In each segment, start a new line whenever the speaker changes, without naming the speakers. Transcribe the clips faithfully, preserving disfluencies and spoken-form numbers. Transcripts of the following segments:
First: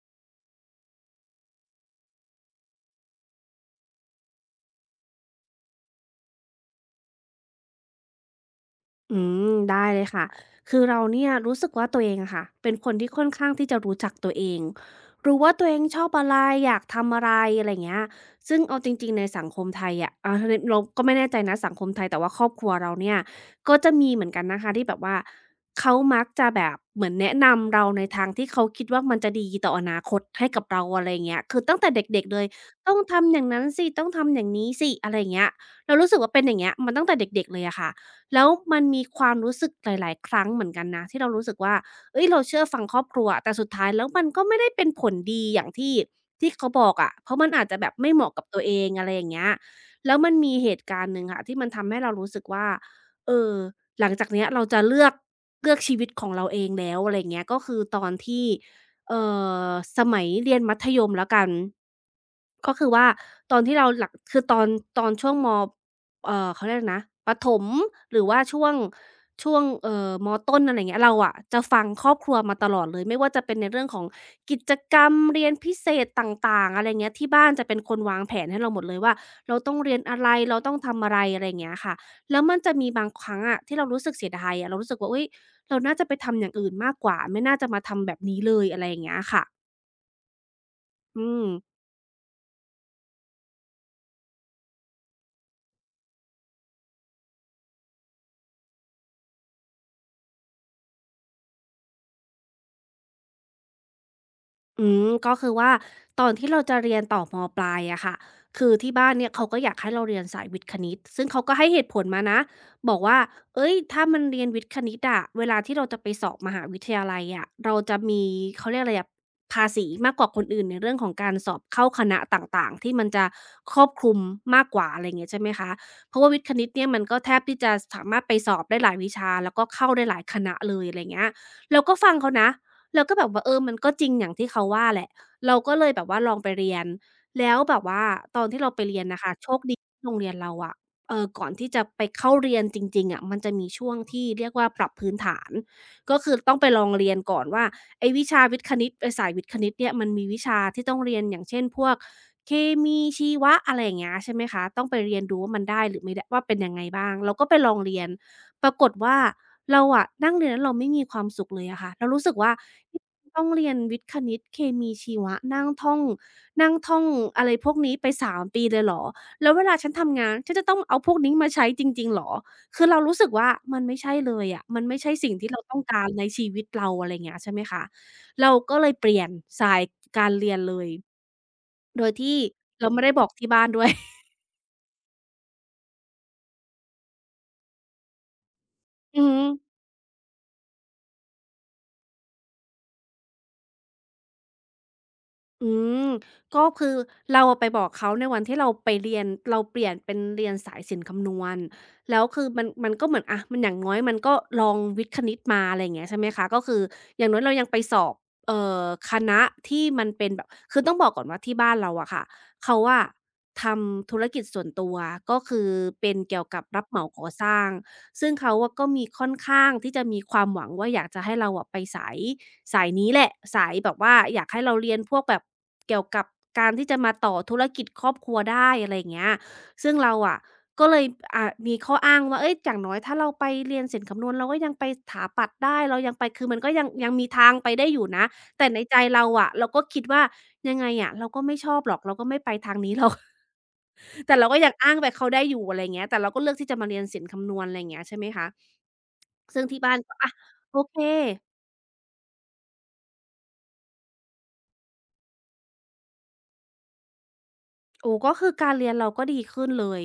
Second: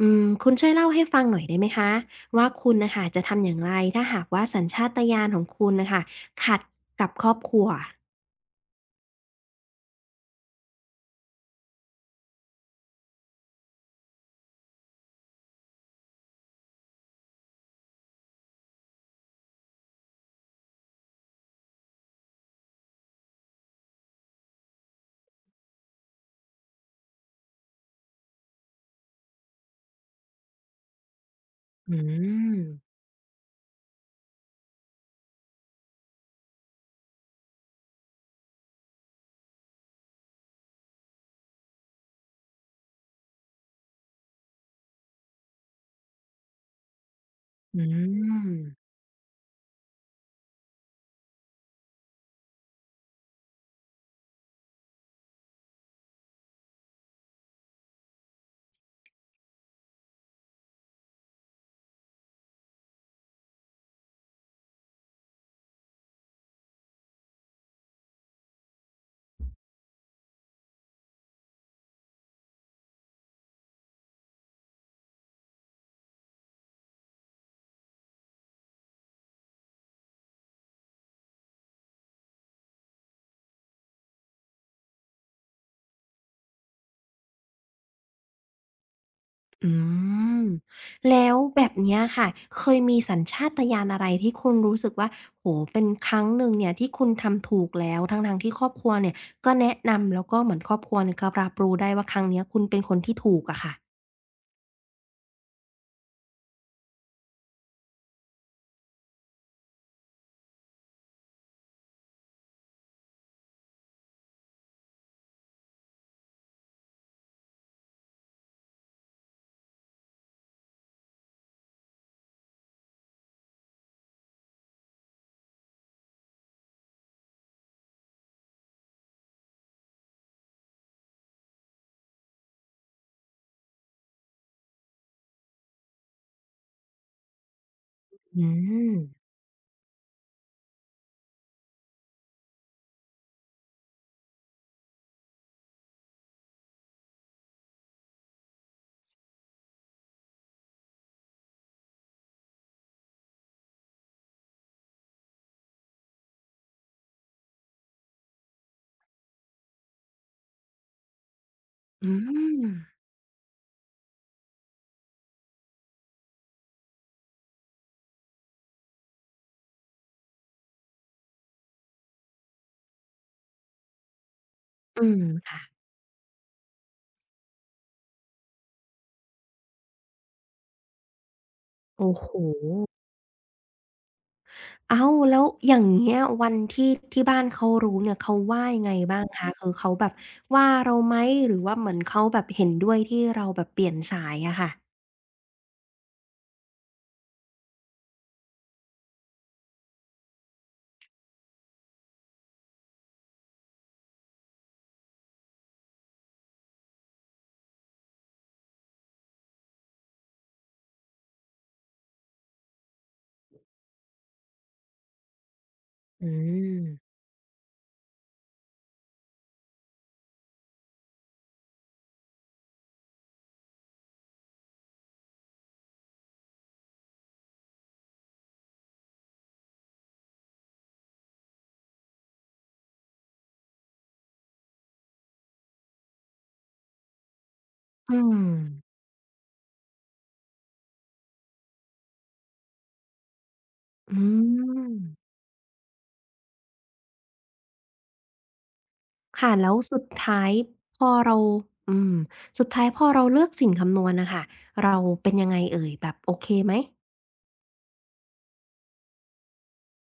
อืมคุณช่วยเล่าให้ฟังหน่อยได้ไหมคะว่าคุณน่ะค่ะจะทำอย่างไรถ้าหากว่าสัญชาตญาณของคุณน่ะค่ะขัดกับครอบครัว
อืมได้เลยค่ะคือเราเนี่ยรู้สึกว่าตัวเองอะค่ะเป็นคนที่ค่อนข้างที่จะรู้จักตัวเองรู้ว่าตัวเองชอบอะไรอยากทำอะไรอะไรเงี้ยซึ่งเอาจริงๆในสังคมไทยอะอ่าในเราก็ไม่แน่ใจนะสังคมไทยแต่ว่าครอบครัวเราเนี่ยก็จะมีเหมือนกันนะคะที่แบบว่าเขามักจะแบบเหมือนแนะนำเราในทางที่เขาคิดว่ามันจะดีต่ออนาคตให้กับเราอะไร่เงี้ยคือตั้งแต่
อื
เด็กๆเลย
ม
ต้องทำอย่างนั้นสิต้องทำอย่างนี้สิอะไราเงี้ยเรารู้สึกว่าเป็นอย่างเงี้ยมาตั้งแต่เด็กๆเลยอะค่ะ แล้วมันมีความรู้สึกหลายๆครั้งเหมือนกันนะที่เรารู้สึกว่าเฮ้ยเราเชื่อฟังครอบครัวแต่สุดท้ายแล้วมันก็ไม่ได้เป็นผลดีอย่างที่ที่เขาบอกอะเพราะมันอาจจะ
อื
แบบไม่
ม
เหมาะกับตัวเองอะไรอย่างเงี้ยแล้วมันมีเหตุการณ์หนึ่งค่ะที่มันทำให้เรารู้สึกว่าเออหลังจากเนี้ยเราจะเลือกเลือกชีวิตของเราเองแล้วอะไรอย่างเงี้ยก็คือตอนที่เอ่อสมัยเรียนมัธยมแล้วกันก็คือว่าตอนที่เราหลักคือตอนตอนช่วงม เอ่อเขาเรียกนะประถมหรือว่าช่วงช่วงเอ่อมต้นอะไรอย่างเงี้ยเราอะจะฟังครอบครัวมาตลอดเลยไม่ว่าจะเป็นในเรื่องของกิจกรรมเรียนพิเศษต่างๆอะไรเงี้ยที่บ้านจะเป็นคนวางแผนให้เราหมดเลยว่าเราต้องเรียนอะไรเราต้องทำอะไรอะไรอย่างเงี้ยค่ะแล้วมันจะมีบางครั้งอะที่เรารู้สึกเสียดายอะเรารู้สึกว่าอุ๊ยเราน่าจะไปทำอย่างอื่นมากกว่าไม่น่าจะมาทำแบบนี้เลยอะไรอย่างเงี้ยค่ะ
อืมแล้
อื
ว
ม
แบบเนี้ยค่ะเคยมีสัญชาตญาณอะไรที่คุณรู้สึกว่าโอ้โฮเป็นครั้งหนึ่งเนี่ยที่คุณทำถูกแล้วทั้งๆที่ครอบครัวเนี่ยก็แนะนำแล้วก็เหมือนครอบครัวเนี่ยก็รับรู้ได้ว่าครั้งเนี้ยคุณเป็นคนที่ถูกอะค่ะ
อืมก็คือว่าตอนที่เราจะเรียนต่อมปลายอะค่ะคือที่บ้านเนี่ยเขาก็อยากให้เราเรียนสายวิทย์คณิตซึ่งเขาก็ให้เหตุผลมานะบอกว่าเอ้ยถ้ามันเรียนวิทย์คณิตอะเวลาที่เราจะไปสอบมหาวิทยาลัยอะเราจะมีเขาเรียกอะไรอะภาษีมากกว่าคนอื่นในเรื่องของการสอบเข้าคณะต่างๆที่มันจะครอบคลุมมากกว่าอะไรเงี้ยใช่ไหมคะเพราะว่าวิทย์คณิตเนี่ยมันก็แทบที่จะสามารถไปสอบได้หลายวิชาแล้วก็เข้าได้หลายคณะเลยอะไรเงี้ยเราก็ฟังเขานะ เราก็แบบว่าเออมันก็จริงอย่างที่เขาว่าแหละเราก็เลยแบบว่าลองไปเรียนแล้วแบบว่าตอ
อื
นที่เราไป
ม
เรียนน่ะค่ะโชคดีที่โรงเรียนเราอะเอ่อก่อนที่จะไปเข้าเรียนจริงๆอะมันจะมีช่วงที่เรียกว่าปรับพื้นฐานก็คือต้องไปลองเรียนก่อนว่าไอ้วิชาวิทย์คณิตไอ้สายวิทย์คณิตเนี่ยมันมีวิชาที่ต้องเรียนอย่างเช่นพวกเคมีชีวะอะไรอย่างเงี้ยใช่ไหมคะต้องไปเรียนดูว่ามันได้หรือไม่ได้ว่าเป็นยังไงบ้างเราก็ไปลองเรียนปรากฏว่า เราอะนั่งเรียนแล้วเราไม่มีความสุขเลยอะค่ะเรา
อื
รู้สึกว่า
ม
ต้องเรียนวิทย์คณิตเคมีชีวะนั่งท่องนั่งท่องอะไรพวกนี้ไปสามปีเลยเหรอแล้วเวลาฉันทำงานฉันจะต้องเอาพวกนี้มาใช้จริงๆเหรอคือเรารู้สึกว่ามันไม่ใช่เลยอะมันไม่
อื
ใช่
ม
สิ่งที่
ค่ะ
เราต้องการในชีวิตเราอะไรอย่างเงี้ยใช่ไหมคะเราก็เลยเปลี่ยนสายการเรียนเลยโด
โอ้
ย
โฮ
ที่เราไม่ได้บอกที่บ้านด้วย
อ้าวแล้วอย่างเงี้ยวันที่ที่บ้านเขารู้เนี่ยเขาว่ายังไง บ้า
อื
ง
อฮึ
คะคือเขาแบบว่าเราไหมหรือว่าเหมือนเขาแบบเห็นด้วยที่เราแบบเปลี่ยนสายอะค่ะ
อืมก็คือเราอะไปบอกเขาในวันที่เราไปเรียนเราเปลี่ยนเป็นเรียนสายศิลป์คำนวณแล้วคือมันมันก็เหมือนอะมันอย่างน้อยมันก็ลองวิทย์คณิตมาอะไรอย่างเงี้ยใช่ไหมคะก็คืออย่างน้อยเรายังไปสอบเอ่อคณะที่มันเป็นแบบคือต้องบอกก่อนว่าที่บ้านเราอะค่ะเขาอะทำธุรกิจส่วนตัวก็คือเป็น
อื
เกี่ยวกับ
ม
รับเหมาก่อสร้างซึ่งเขาอะก็มีค่อนข้างที่จะมีความหวังว่าอยากจะให้เราอะไปสาย สายนี้แหละสายแบบว่าอยากให้เราเรียนพวกแบบเกี่ยวกับการที่จะมาต่อธุรกิจครอบครัวได้อะไรอย่างเงี้ยซึ่งเราอะก็เลยอ่ามีข้ออ้างว่าเฮ้ยอย่างน้อยถ้าเราไปเรียนศิลป์คำนวณเราก็ยังไปสถาปัตย์ได้เรายังไปคือมันก็ยังยังมีทางไปได้อยู่
อื
นะ
ม
แต่ในใจเราอะเราก็คิดว่ายังไงอะเราก็ไม่ชอบหรอกเราก็ไม่ไปทางนี้หรอก
อื
แต่เราก็ยัง
ม
อ้างแบบเขาได้อยู่อะไรอย่างเงี้ยแต่เราก็เลือกที่จะมาเรียนศิลป์คำนวณอะไรอย่างเงี้ยใช่ไหมคะ
ค่ะ
ซึ่ง
แล้ว
ที่บ้า
สุ
น
ด
ก็อะ
ท้าย
โอเค
พอเราอืมสุดท้ายพอเราเลือกสิ่งคำนวณน่ะค่ะเราเป็นยังไงเอ่ยแบบโอเคไหม
โอ้ก็คือการเรียนเราก็ดีขึ้นเลย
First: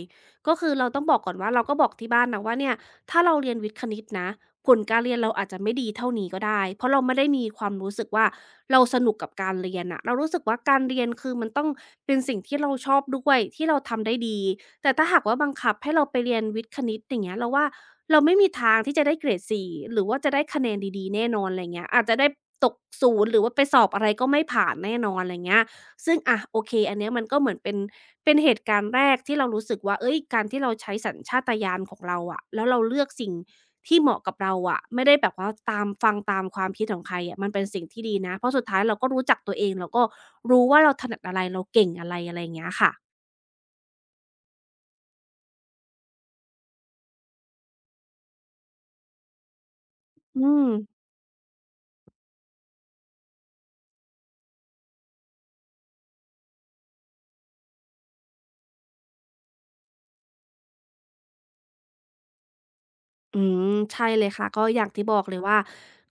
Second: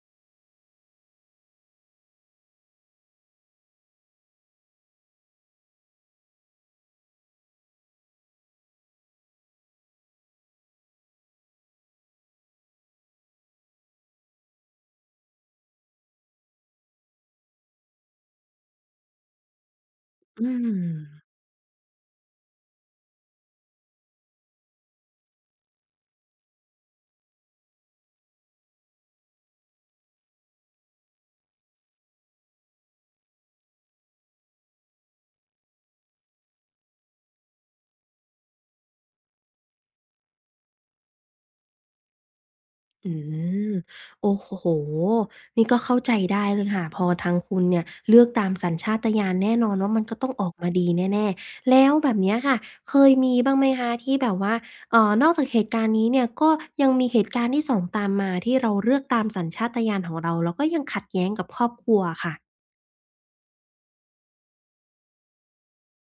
ก็คือเราต้องบอกก่อนว่าเราก็บอกที่บ้านนะว่าเนี่ยถ้าเราเรียนวิทย์คณิตนะผลการเรียนเราอาจจะไม่ดีเท่านี้ก็ได้เพราะเราไม่ได้มีความรู้สึกว่าเราสนุกกับการเรียนน่ะเรารู้สึกว่าการเรียนคือมันต้องเป็นสิ่งที่เราชอบด้วยที่เราทำได้ดีแต่ถ้าหากว่าบังคับให้เราไปเรียนวิทย์คณิตอย่างเงี้ยเราว่าเราไม่มีทางที่จะได้เกรดสี่หรือว่าจะได้
อื
คะแนนดีๆ
ม
แน่นอนอะไรเงี้ยอาจจะได้ตกศูนย์หรือว่าไปสอบอะไรก็ไม่ผ่านแน่นอนอะไรเงี้ย ซึ่งอ่ะโอเคอันเนี้ยมันก็เหมือนเป็นเป็นเหตุการณ์แรกที่เรารู้สึกว่าเอ้ยการที่เราใช้สัญชาตญาณของเราอะแล้วเราเลือกสิ่งที่เหมาะกับเราอะไม่ได้แบบว่าตามฟังตามความคิดของใครอะมันเป็นสิ่งที่ดีนะเพราะสุดท้ายเราก็รู้จักตัวเองเราก็รู้ว่าเราถนัดอะไรเราเก่งอะไรอะไรอย่างเงี้ยค่ะ
อืมโอ้โหนี่ก็เข้าใจได้เลยค่ะพอทางคุณเนี่ยเลือกตามสัญชาตญาณแน่นอนว่ามันก็ต้อง
อื
ออก
ม
มาดีแน่ๆแล้วแบบเนี้ยค่ะเคยมีบ้างไหมคะที่แบบว่าเอ่อนอกจากเหตุการณ์นี้เนี่ยก็ยังมีเหตุการณ์ที่สองตามมาที่เราเลือกตามสัญชาตญาณของเราแล้วก็ยังขัดแย้งกับครอบครัวะค่ะ
อืมใช่เลยค่ะก็อย่างที่บอกเลยว่า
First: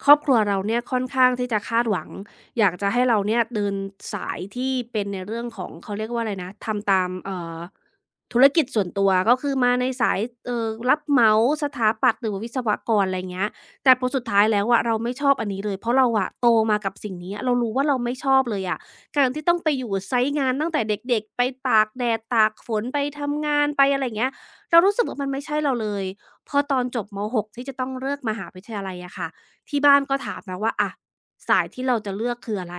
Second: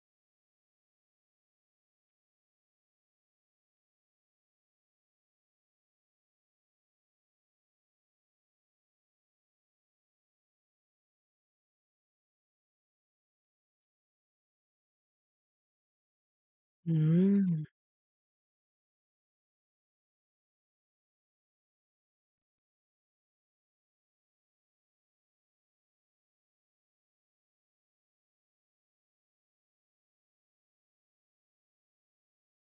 ครอบครัวเราเนี่ยค่อนข้างที่จะคาดหวังอยากจะให้เราเนี่ยเดินสายที่เป็นในเรื่องของเขาเรียกว่าอะไรนะทำตามเอ่อธุรกิจส่วนตัวก็คือมาในสายเอ่อรับเหมาสถาปัตย์หรือวิศวกรอะไรเงี้ยแต่พอสุดท้ายแล้วอะเราไม่ชอบอันนี้เลยเพราะเราอะโตมากั
อื
บสิ่งนี้
ม
เรารู้ว่าเราไม่ชอบเลยอะการที่ต้องไปอยู่ไซต์งานตั้งแต่เด็กๆไปตากแดดตากฝนไปทำงานไปอะไรเงี้ยเรารู้สึกว่ามันไม่ใช่เราเลย พอตอนจบมหกที่จะต้องเลือกมหาวิทยาลัยอะค่ะที่บ้านก็ถามนะว่าอะสายที่เราจะเลือกคืออะไร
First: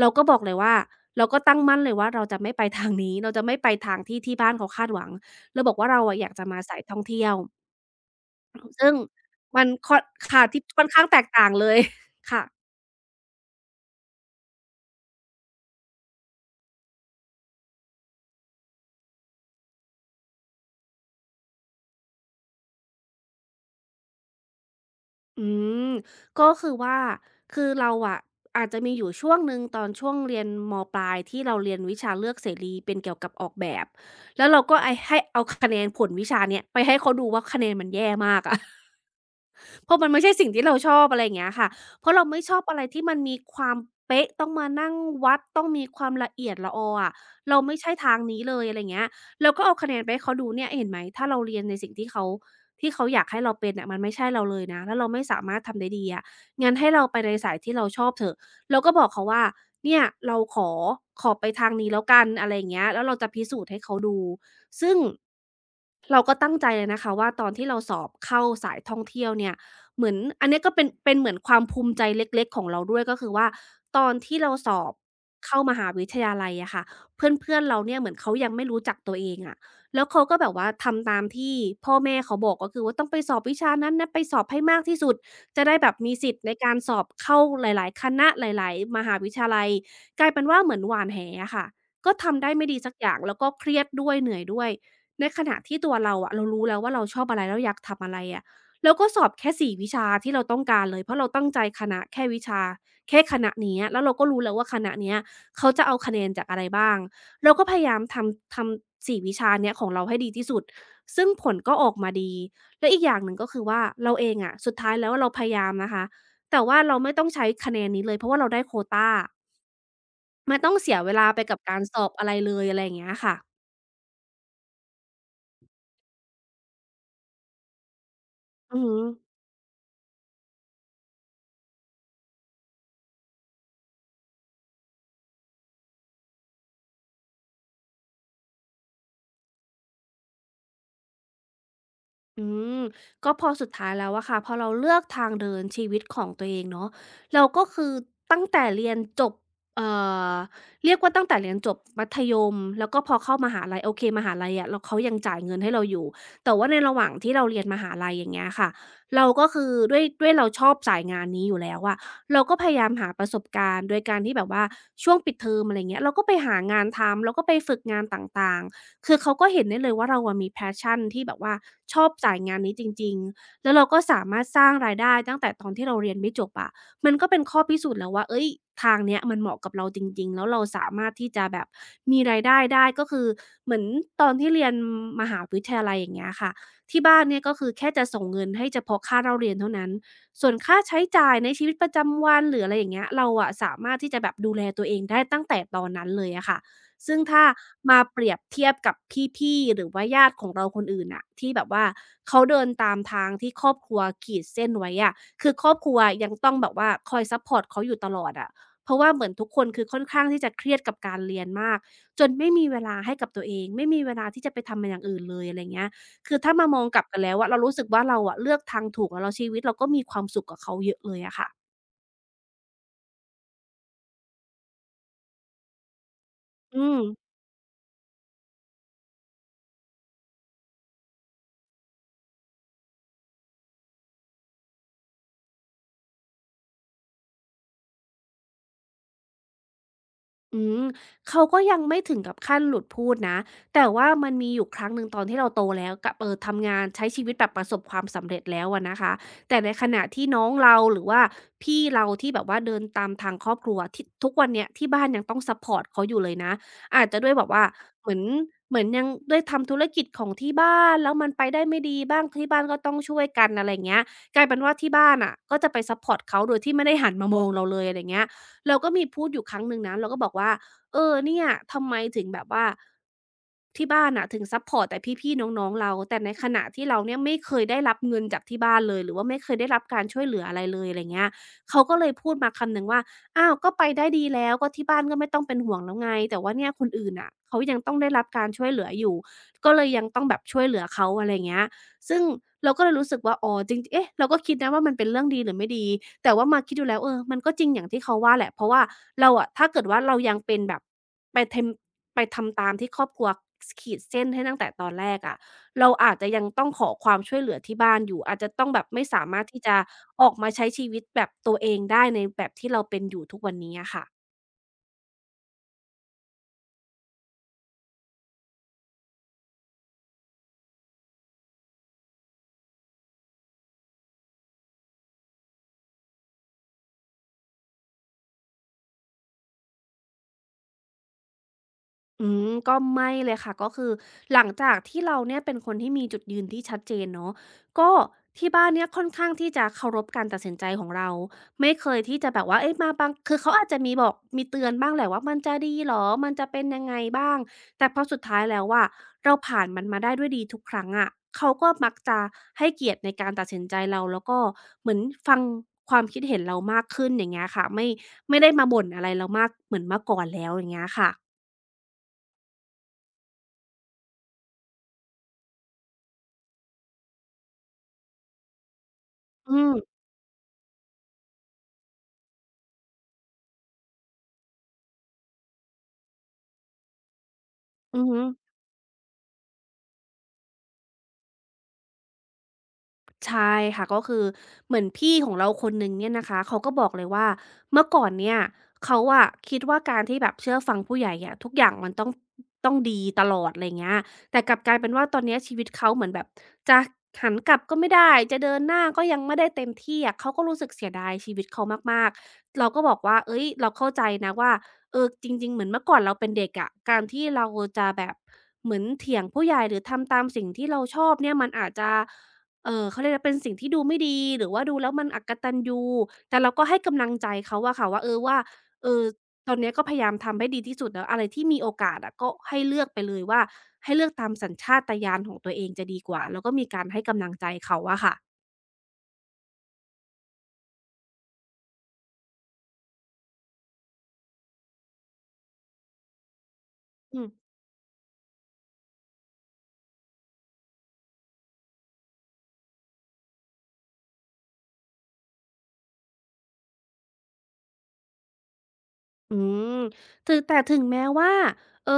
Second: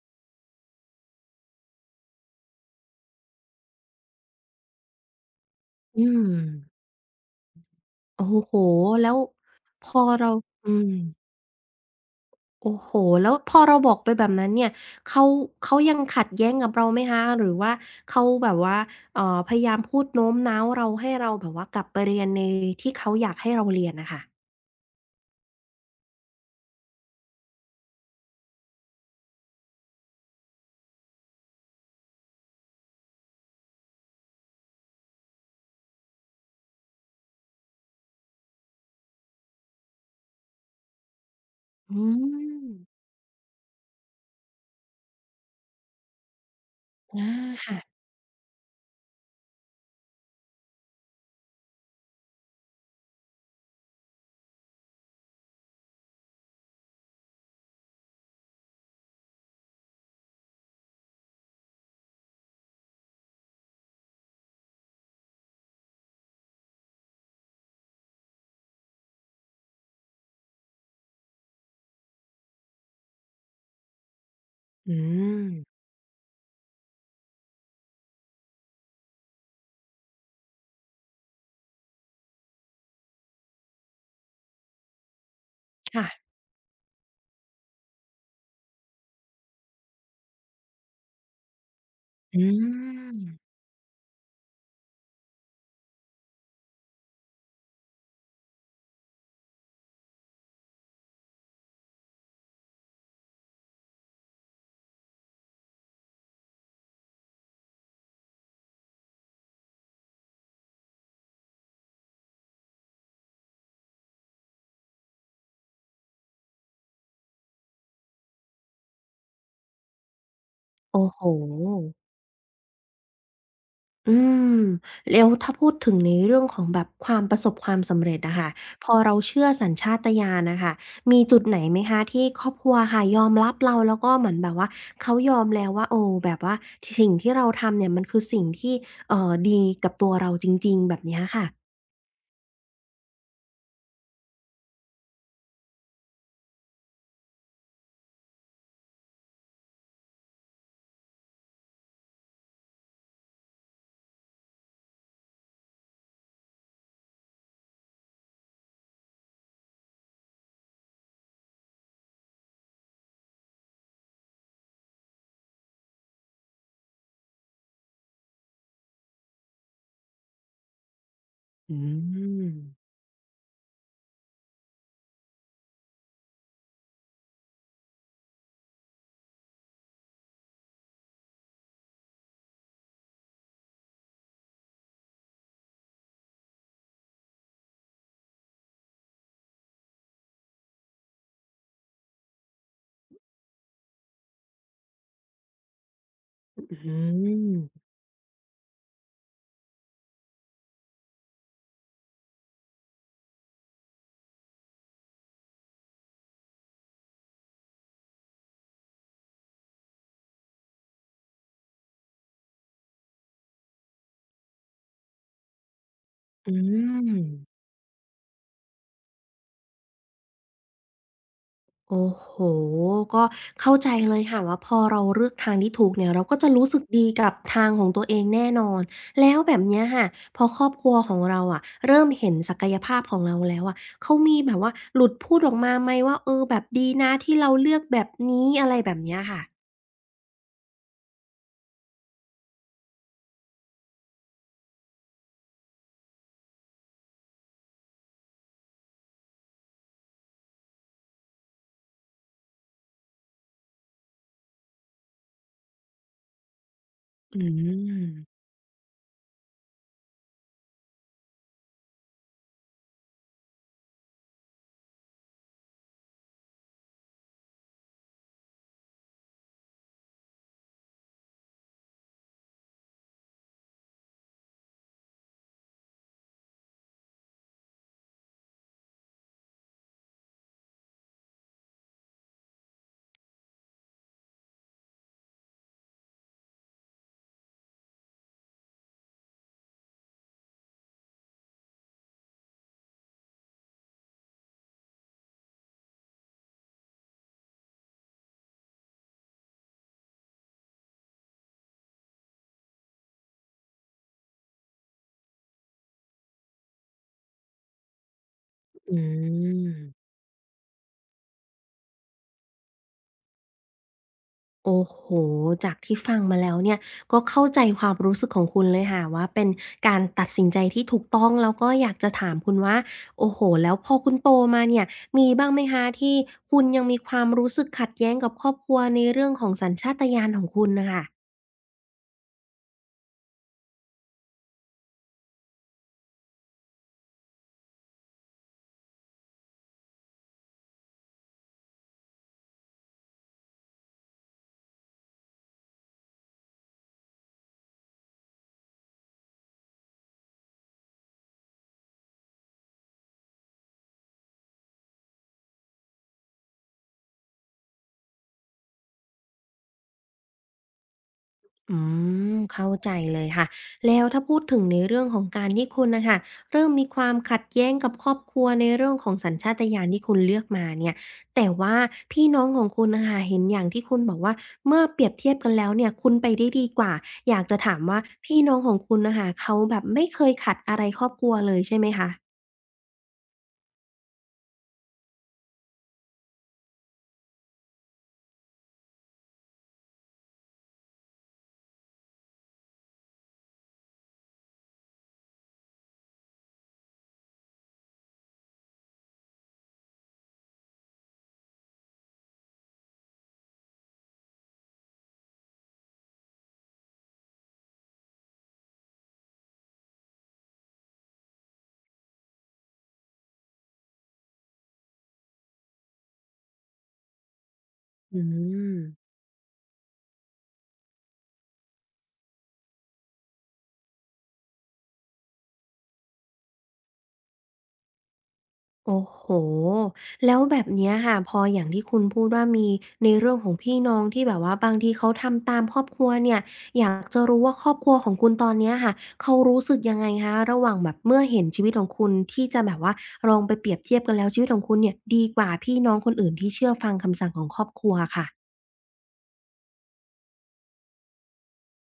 เราก็บอกเลยว่าเราก็ตั้งมั่นเลยว่าเราจะไม่ไปทางนี้ เราจะไม่ไปทางที่ที่บ้านเขาคาดหวังเราบอกว่า
อื
เราอะ
ม
อยากจะมาสายท่องเที่ยว
โอ้โห
ซึ่ง
แล้ว
มัน
พ
ค่อ
อ
น
เรา
ค่ะที่
อื
ค่อน
ม
ข้างแตกต่างเลย ค่ะ
โอ้โฮแล้วพอเราบอกไปแบบนั้นเนี่ยเขาเขายังขัดแย้งกับเราไหมคะ หรือว่าเขาแบบว่าเอ่อพยายามพูดโน้มน้าวเราให้เราแบบว่ากลับไปเรียนในที่เขาอยากให้เราเรียนน่ะค่ะ
อืมก็คือว่าคือเราอะอาจจะมีอยู่ช่วงหนึ่งตอนช่วงเรียนมปลายที่เราเรียนวิชาเลือกเสรีเป็นเกี่ยวกับออกแบบแล้วเราก็ไอให้เอาคะแนนผลวิชาเนี้ยไปให้เขาดูว่าคะแนนมันแย่มากอะ เพราะมันไม่ใช่สิ่งที่เราชอบอะไรอย่างเงี้ยค่ะ
อื
เพราะเราไม่ชอบ
ม
อะไรที่มันมีความเป๊ะต้องมานั่งวัดต้องมีความละเอียดลอออะ
อา
เรา
ค่ะ
ไม่ใช่ทางนี้เลยอะไรอย่างเงี้ยเราก็เอาคะแนนไปให้เขาดูเนี่ยเห็นไหมถ้าเราเรียนในสิ่งที่เขาที่เขาอยากให้เราเป็นน่ะมันไม่ใช่เราเลยนะแล้วเราไม่สามารถทำได้ดีอะงั้นให้เราไปในสายที่เราชอบเถอะเราก็บอกเขาว่าเนี่ยเราขอขอไปทางนี้แล้วกันอะไรอย่างเงี้ยแล้วเราจะพิสูจน์ให้เขาดูซึ่งเราก็ตั้งใจเลยนะคะว่าตอนที่เราสอบเข้าสายท่องเที่ยวเนี่ย เหมือนอันเนี้ยก็เป็นเป็นเหมือนความภูมิใจเล็กๆของเราด้วยก็คือว่าตอนที่เราสอ
อื
บ
ม
เข้ามหาวิทยาลัยอะค่ะเพื่อนๆเราเนี่ยเหมือนเขายังไม่รู้จักตัวเองอะแล้วเขาก็แบบว่าทำตามที่พ่อแม่เขาบอกก็คือว่าต้องไปสอบวิชานั้นนะไปสอบให้มากที่สุดจะได้แบบมีสิ
ค่ะ
ทธิ์ในการสอบเข้าหลายๆคณะหลายๆมหาวิทยาลัยกลายเป็นว่าเหมือนหว่านแหอะค่ะก็
อื
ทำได้ไม่ดีสักอย่างแล้วก็
ม
เครียดด้วยเหนื่อยด้วยในขณะที่ตัวเราอะเรารู้แล้วว่าเราชอบอะไรเราอยากทำอะไรอะ แล้วก็สอบแค่สี่วิชาที่เราต้องการเลยเพราะเราตั้งใจคณะแค่วิชาแค่คณะเนี้ยแล้วเราก็รู้แล้วว่าคณะเนี้ยเขาจะเอาคะแนนจากอะไรบ้างเราก็พยายามทำทำสี่วิชาเนี้ยของเราให้ดีที่สุดซึ่งผลก็ออกมาดีแล้วอีกอย่างหนึ่งก็คือว่าเราเองอะสุดท้ายแล้วเราพยายามนะคะแต่ว่าเราไม่ต้องใช้คะแนนนี้เลยเพราะว่าเราได้โควตาไม่ต้องเสีย
โอ้
เว
โฮ
ลาไปกับการสอบอะไรเลยอะไรอย่างเงี้ยค่ะ
อืมแล้วถ้าพูดถึงในเรื่องของแบบความประสบความสำเร็จอะค่ะ
อือ
พอ
ฮึ
เราเชื่อสัญชาตญาณน่ะค่ะมีจุดไหนไหมคะที่ครอบครัวค่ะยอมรับเราแล้วก็เหมือนแบบว่าเขายอมแล้วว่าโอ้แบบว่าสิ่งที่เราทำเนี่ยมันคือสิ่งที่เอ่อดีกับตัวเราจริงๆแบบเนี้ยค่ะ
อืมก็พอสุดท้ายแล้วอะค่ะพอเราเลือกทางเดินชีวิตของตัวเองเนาะเราก็คือตั้งแต่เรียนจบเอ่อเรียกว่าตั้งแต่เรียนจบมัธยมแล้วก็พอเข้ามหาลัยโอเคมหาลัยอะเราเขายังจ่ายเงินให้เราอยู่แต่ว่าในระหว่างที่เราเรียนมหาลัยอย่างเงี้ยค่ะเราก็คือด้วยด้วยเราชอบสายงานนี้อยู่แล้วอะเราก็พยายามหาประสบการณ์โดยการที่แบบว่าช่วงปิดเทอมอะไรเงี้ยเราก็ไปหางานทำเราก็ไปฝึกงานต่างๆ คือเขาก็เห็นได้เลยว่าเราอะมี passion ที่แบบว่า
อื
ชอบสาย
ม
งานนี้จริงๆแล้วเราก็สามารถสร้างรายได้ตั้งแต่ตอนที่เราเรียนไม่จบอะมันก็เป็นข้อพิสูจน์แล้วว่าเฮ้ยทางเนี้ยมันเหมาะกับเราจริงๆ แล้วเราสามารถที่จะแบบมีรายได้ได้ก็คือเหมือนตอนที่เรียนมหาวิทยาลัยอย่างเงี้ยค่ะที่บ้านเนี่ยก็คือแค่จะส่งเงินให้เฉพาะค่าเล่าเรียนเท่านั้นส่วนค่าใช้จ่ายในชีวิตประจำวันหรืออะไรอย่างเงี้ยเราอะสามารถที่จะแบบดูแลตัวเองได้ตั้งแต่ตอนนั้นเลยอะค่ะ
อื
ซึ่งถ้า
ม
มาเปรียบเทียบกับพี่ๆ หรือว่าญาติของเราคนอื่นน่ะที่แบบว่าเขาเดินตามทางที่ครอบครัวขีดเส้นไว้อะคือครอบครัวยังต้องแบบว่าคอยซัปพอร์ตเขาอยู่ตลอดอะเพราะว่าเหมือนทุกคนคือค่อนข้างที่จะเครียดกับการเรียนมากจนไม่มีเวลาให้กับตัวเองไม่มีเวลาที่จะไปทำมันอย่างอื่นเลยอะไรเงี้ยคือ
อื
ถ้ามามองกลับกันแล้วอะเรา
ม
รู้สึกว่าเราอะเลือกทางถูกแล้วแล้วชีวิตเราก็มีความสุขกับเขาเยอะเลยอะค่ะ
โอ้โฮก็เข้าใจเลยค่ะว่าพอเราเลือกทางที่ถูกเนี่ยเราก็จะรู้สึ
อื
ก
ม
ดีกับทางของตัวเองแน่นอนแล้วแบบเนี้ยค่ะพอครอบครัวของเราอะเริ่มเห็นศักยภาพของเราแล้วอะเขามีแบบว่าหลุดพูดออกมาไหมว่าเออแบบดีนะที่เราเลือกแบบนี้อะไรแบบเนี้ยค่ะ
อืมเขาก็ยังไม่ถึงกับขั้นหลุดพูดนะแต่ว่ามันมีอยู่ครั้งหนึ่งตอนที่เราโตแล้วกับเออทำงานใช้ชีวิตแบบประสบความสำเร็จแล้วอะนะคะแต่ในขณะที่น้องเราหรือว่าพี่เราที่แบบว่าเดินตามทางครอบครัวที่ทุกวันเนี้ยที่บ้านยังต้องซัพพอร์ตเขาอยู่เลยนะอาจจะด้วย
อื
แบบว่าเห
ม
มือนเหมือนยังด้วยทำธุรกิจของที่บ้านแล้วมันไปได้ไม่ดีบ้างที่บ้านก็ต้องช่วยกันอะไร่เงี้ยกลายเป็นว่าที่บ้านอ่ะก็จะไปซัพพอร์ตเขาโดยที่ไม่ได้หันมามองเราเลยอะไรเงี้ย เราก็มีพูดอยู่ครั้งหนึ่งนะเราก็บอกว่าเออเนี่ยทำไมถึงแบบว่าที่บ้านน่ะถึงซัปพอร์ตแต่พี่ๆน้องๆเราแต่ในขณะที่เราเนี่ยไม่เคยได้รับเงินจากที่บ้านเลยหรือว่าไม่เคยได้รับการช่วยเหลืออะไรเลยอะไรเงี้ยเขาก็เลยพูดมาคำหนึ่งว่าอ้าวก็ไปได้ดีแล้วก็ที่บ้านก็ไม่ต้องเป็นห่วงแล้วไงแต่ว่าเนี่ยคนอื่นน่ะเขายังต้องได้รับการช่วยเหลืออยู่ก็เลยยังต้องแบบช่วยเหลือเขาอะไรเงี้ย ซึ่งเราก็เลยรู้สึกว่าอ๋อจริงเอ๊ะเราก็คิดนะว่ามันเป็นเรื่องดีหรือไม่ดีแต่ว่ามาคิดดูแล้วเออมันก็จริงอย่างที่เขาว่าแหละเพราะว่าเราอะถ้าเกิดว่าเรายังเป็นแบบไปเทมไปทำตามที่ครอบครัวสขีดเส้นให้ตั้งแต่ตอนแรกอะเราอาจจะยังต้องขอความช่วยเหลือที่บ้านอยู่อาจจะต้องแบบ
อื
ไม่สามารถที่จะ
ม
ออกมาใช้ชีวิตแบบตัวเองได้ในแบบที่เราเป็นอยู่ทุกวันนี้อะค่ะ
โอ้โห จากที่ฟังมาแล้วเนี่ยก็เข้าใจความรู้สึกของคุณเลยค่ะว่าเป็นการตัดสินใจที่ถูกต้องแล้วก็อยากจะถามคุณว่าโอ้โฮแล้วพอคุณโตมาเนี่ยมีบ้างไหมคะที่คุณยังมีความรู้สึกขัดแย้งกับครอบครัวในเรื่องของสัญชาตญาณของคุณน่ะค่ะ
อืมก็ไม่เลยค่ะก็คือหลังจากที่เราเนี่ยเป็นคนที่มีจุดยืนที่ชัดเจนเนาะก็ที่บ้านเนี่ยค่อนข้างที่จะเคารพการตัดสินใจของเราไม่เคยที่จะแบบว่าเอ๊ะมาบางคือเขาอาจจะมีบอกมีเตือนบ้างแหละว่ามันจะดีเหรอมันจะเป็นยังไงบ้างแต่พอสุดท้ายแล้วอะเราผ่านมันมาได้ด้วยดีทุกครั้งอะเขาก็มักจะให้เกียรติในการตัดสินใจเราแล้วก็เหมือนฟังความคิดเห็นเรามากขึ้นอย่างเงี้ยค่ะไม่ไม่ได้มาบ่นอะไรเรามากเหมือนเมื่อก่อนแล้วอย่างเงี้ยค่ะ
อืมเข้าใจเลยค่ะแล้วถ้าพูดถึงในเรื่องของการที่คุณน่ะค่ะเริ่มมีความขัดแย้งกับครอบครัวในเรื่องของสัญชา
อื
ต
ม
ญาณที่คุณเลือกมาเนี่ยแต่ว่าพี่น้องของคุณน่ะค่ะเห็นอย่างที่คุณบอกว่าเมื่อเปรียบเทียบกันแล้วเนี่ยคุณไปได้ดีกว่าอยากจะถามว่า
อือฮึ
พี่น้องของคุณน่ะค่ะเขาแบบไม่เคยขัดอะไรครอบครัวเลยใช่ไหมคะ
ใช่ค่ะก็คือเหมือนพี่ของเราคนหนึ่งเนี่ยนะคะเขาก็บอกเลยว่าเมื่อก่อนเนี่ยเขาอะคิดว่าการที่แบบเชื่อฟังผู้ใหญ่อะทุกอย่างมันต้องต้องดีตลอดอะไรเงี้ยแต่กลับกลายเป็นว่าตอนเนี้ยชีวิตเขาเหมือนแบบจะหันกลับก็ไม่ได้จะเดินหน้าก็ยังไม่ได้เต็มที่อะเขาก็รู้สึกเสียดายชีวิตเขามากๆเราก็บอกว่าเฮ้ยเราเข้าใจนะว่าเออจริงๆเหมือนเมื่อก่อนเราเป็นเด็กอะการที่เราจะแบบเหมือนเถียงผู้ใหญ่หรือทำตามสิ่งที่เราชอบเนี่ยมันอาจจะ เอ่อเขาเรียกอะไรเป็นสิ่งที่ดูไม่ดีหรือว่าดูแล้วมันอกตัญญูแต่เราก็ให้กำลังใจเขาอะค่ะว่าเอ
อื
อว่า
ม
เออตอนเนี้ยก็พยายามทำให้ดีที่สุดแล้วอะไรที่มีโอกาสอะก็ให้เลือกไปเลยว่าให้เลือกตามสัญชาตญาณของตัวเองจะดีกว่าแล้วก็มีการให้กำลังใจเขาอะค่ะ
โอ้โหแล้วแบบเนี้ยค่ะพออย่างที่คุณพูดว่ามีในเรื่องของพี่น้องที่แบบว่าบางทีเขาทำตามครอบครัวเนี่ยอยาก
อื
จะ
ม
รู้ว่าครอบครัวของคุณตอนเนี้ยค่ะเขารู้สึกยังไงคะระหว่างแบบเมื่อเห็นชีวิตของคุณที่จะแบบว่าลองไปเปรียบเทียบกันแล้วชีวิตของคุณเนี่ยดีกว่าพี่น้องคนอื่นที่เชื่อฟังคำสั่งของครอบครัวค่ะ
อืมถึงแต่ถึงแม้ว่าเอ่อ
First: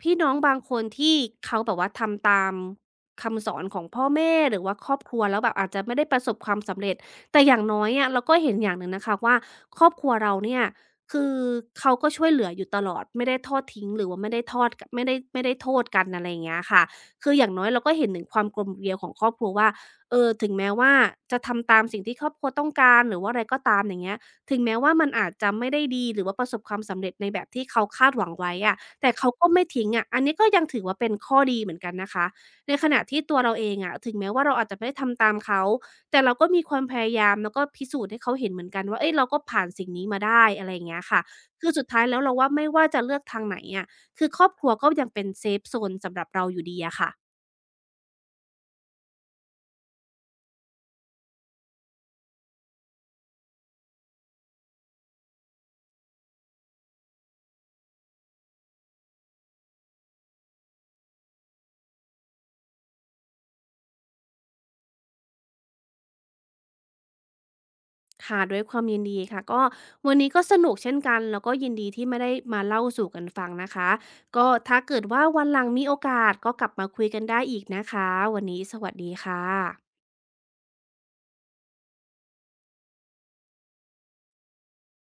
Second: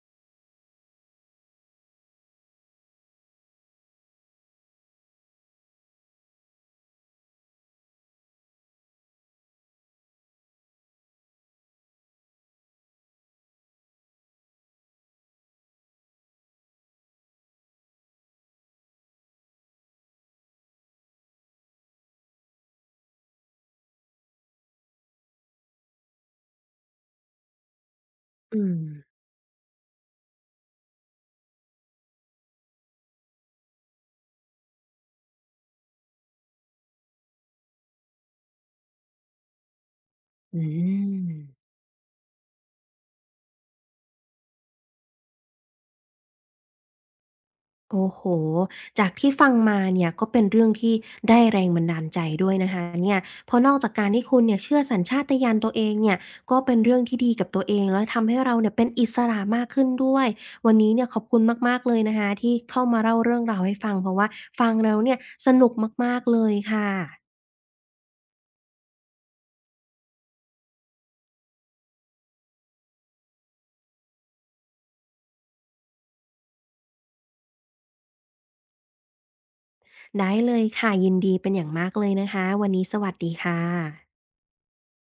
พี่น้องบางคนที่เขาแบบว่าทำตามคำสอนของพ่อแม่หรือว่าครอบครัวแล้วแบบอาจจะไม่ได้ประสบความสำเร็จแต่อย่างน้อยอะเราก็เห็นอย่างหนึ่งนะคะว่าครอบครัวเราเนี่ยคือเขาก็ช่วยเหลืออยู่ตลอดไม่ได้ทอดทิ้งหรือว่าไม่ได้ทอดกไม่ได้ไม่ได้โทษกันอะไรอย่างเงี้ยค่ะคืออย่างน้อยเราก็เห็นถึงความกลมเกลียวของครอบครัวว่าเออถึงแม้ว่าจะทำตามสิ่งที่ครอบครัวต้องการหรือว่าอะไรก็ตามอย่างเงี้ย ถึงแม้ว่ามันอาจจะไม่ได้ดีหรือว่าประสบความสำเร็จในแบบที่เขาคาดหวังไว้
อื
อะ
ม
แต่เขาก็ไม่ทิ้งอะอันนี้ก็ยังถือว่าเป็นข้อดีเหมือนกันนะคะ ในขณะที่ตัวเราเองอะถึงแม้ว่าเราอาจจะไม่ได้ทำตามเขา แต่เราก็มีความพยายามแล้วก็พิสูจน์ให้เขาเห็นเหมือนกันว่าเฮ้ยเราก็ผ่านสิ่งนี้มาได้
อื
อะไรอย่างเงี้ยค่ะ
ม
คือสุดท้ายแล้วเราว่าไม่ว่าจะเลือกทางไหนอะคือครอบครัวก็ยังเป็นเซฟโซนสำหรับเราอยู่ดีอะค่ะ
โอ้โห จากที่ฟังมาเนี่ยก็เป็นเรื่องที่ได้แรงบันดาลใจด้วยนะคะเนี่ยเพราะนอกจากการที่คุณเนี่ยเชื่อสัญชาตญาณตัวเองเนี่ยก็เป็นเรื่องที่ดีกับตัวเองแล้วทำให้เราเนี่ยเป็นอิสระมากขึ้นด้วยวันนี้เนี่ยขอบคุณมากๆเลยนะคะที่เข้ามาเล่าเรื่องราวให้ฟังเพราะว่าฟังแล้วเนี่ยสนุกมากๆเลยค่ะ
ค่ะด้วยความยินดีค่ะก็วันนี้ก็สนุกเช่นกันแล้วก็ยินดีที่ไม่ได้มาเล่าสู่กันฟังนะคะก็ถ้าเกิดว่าวันหลังมีโอกาสก็กลับมาคุยกันได้อีกนะคะวันนี้สวัสดีค่ะ
ได้เลยค่ะยินดีเป็นอย่างมากเลยนะคะวันนี้สวัสดีค่ะ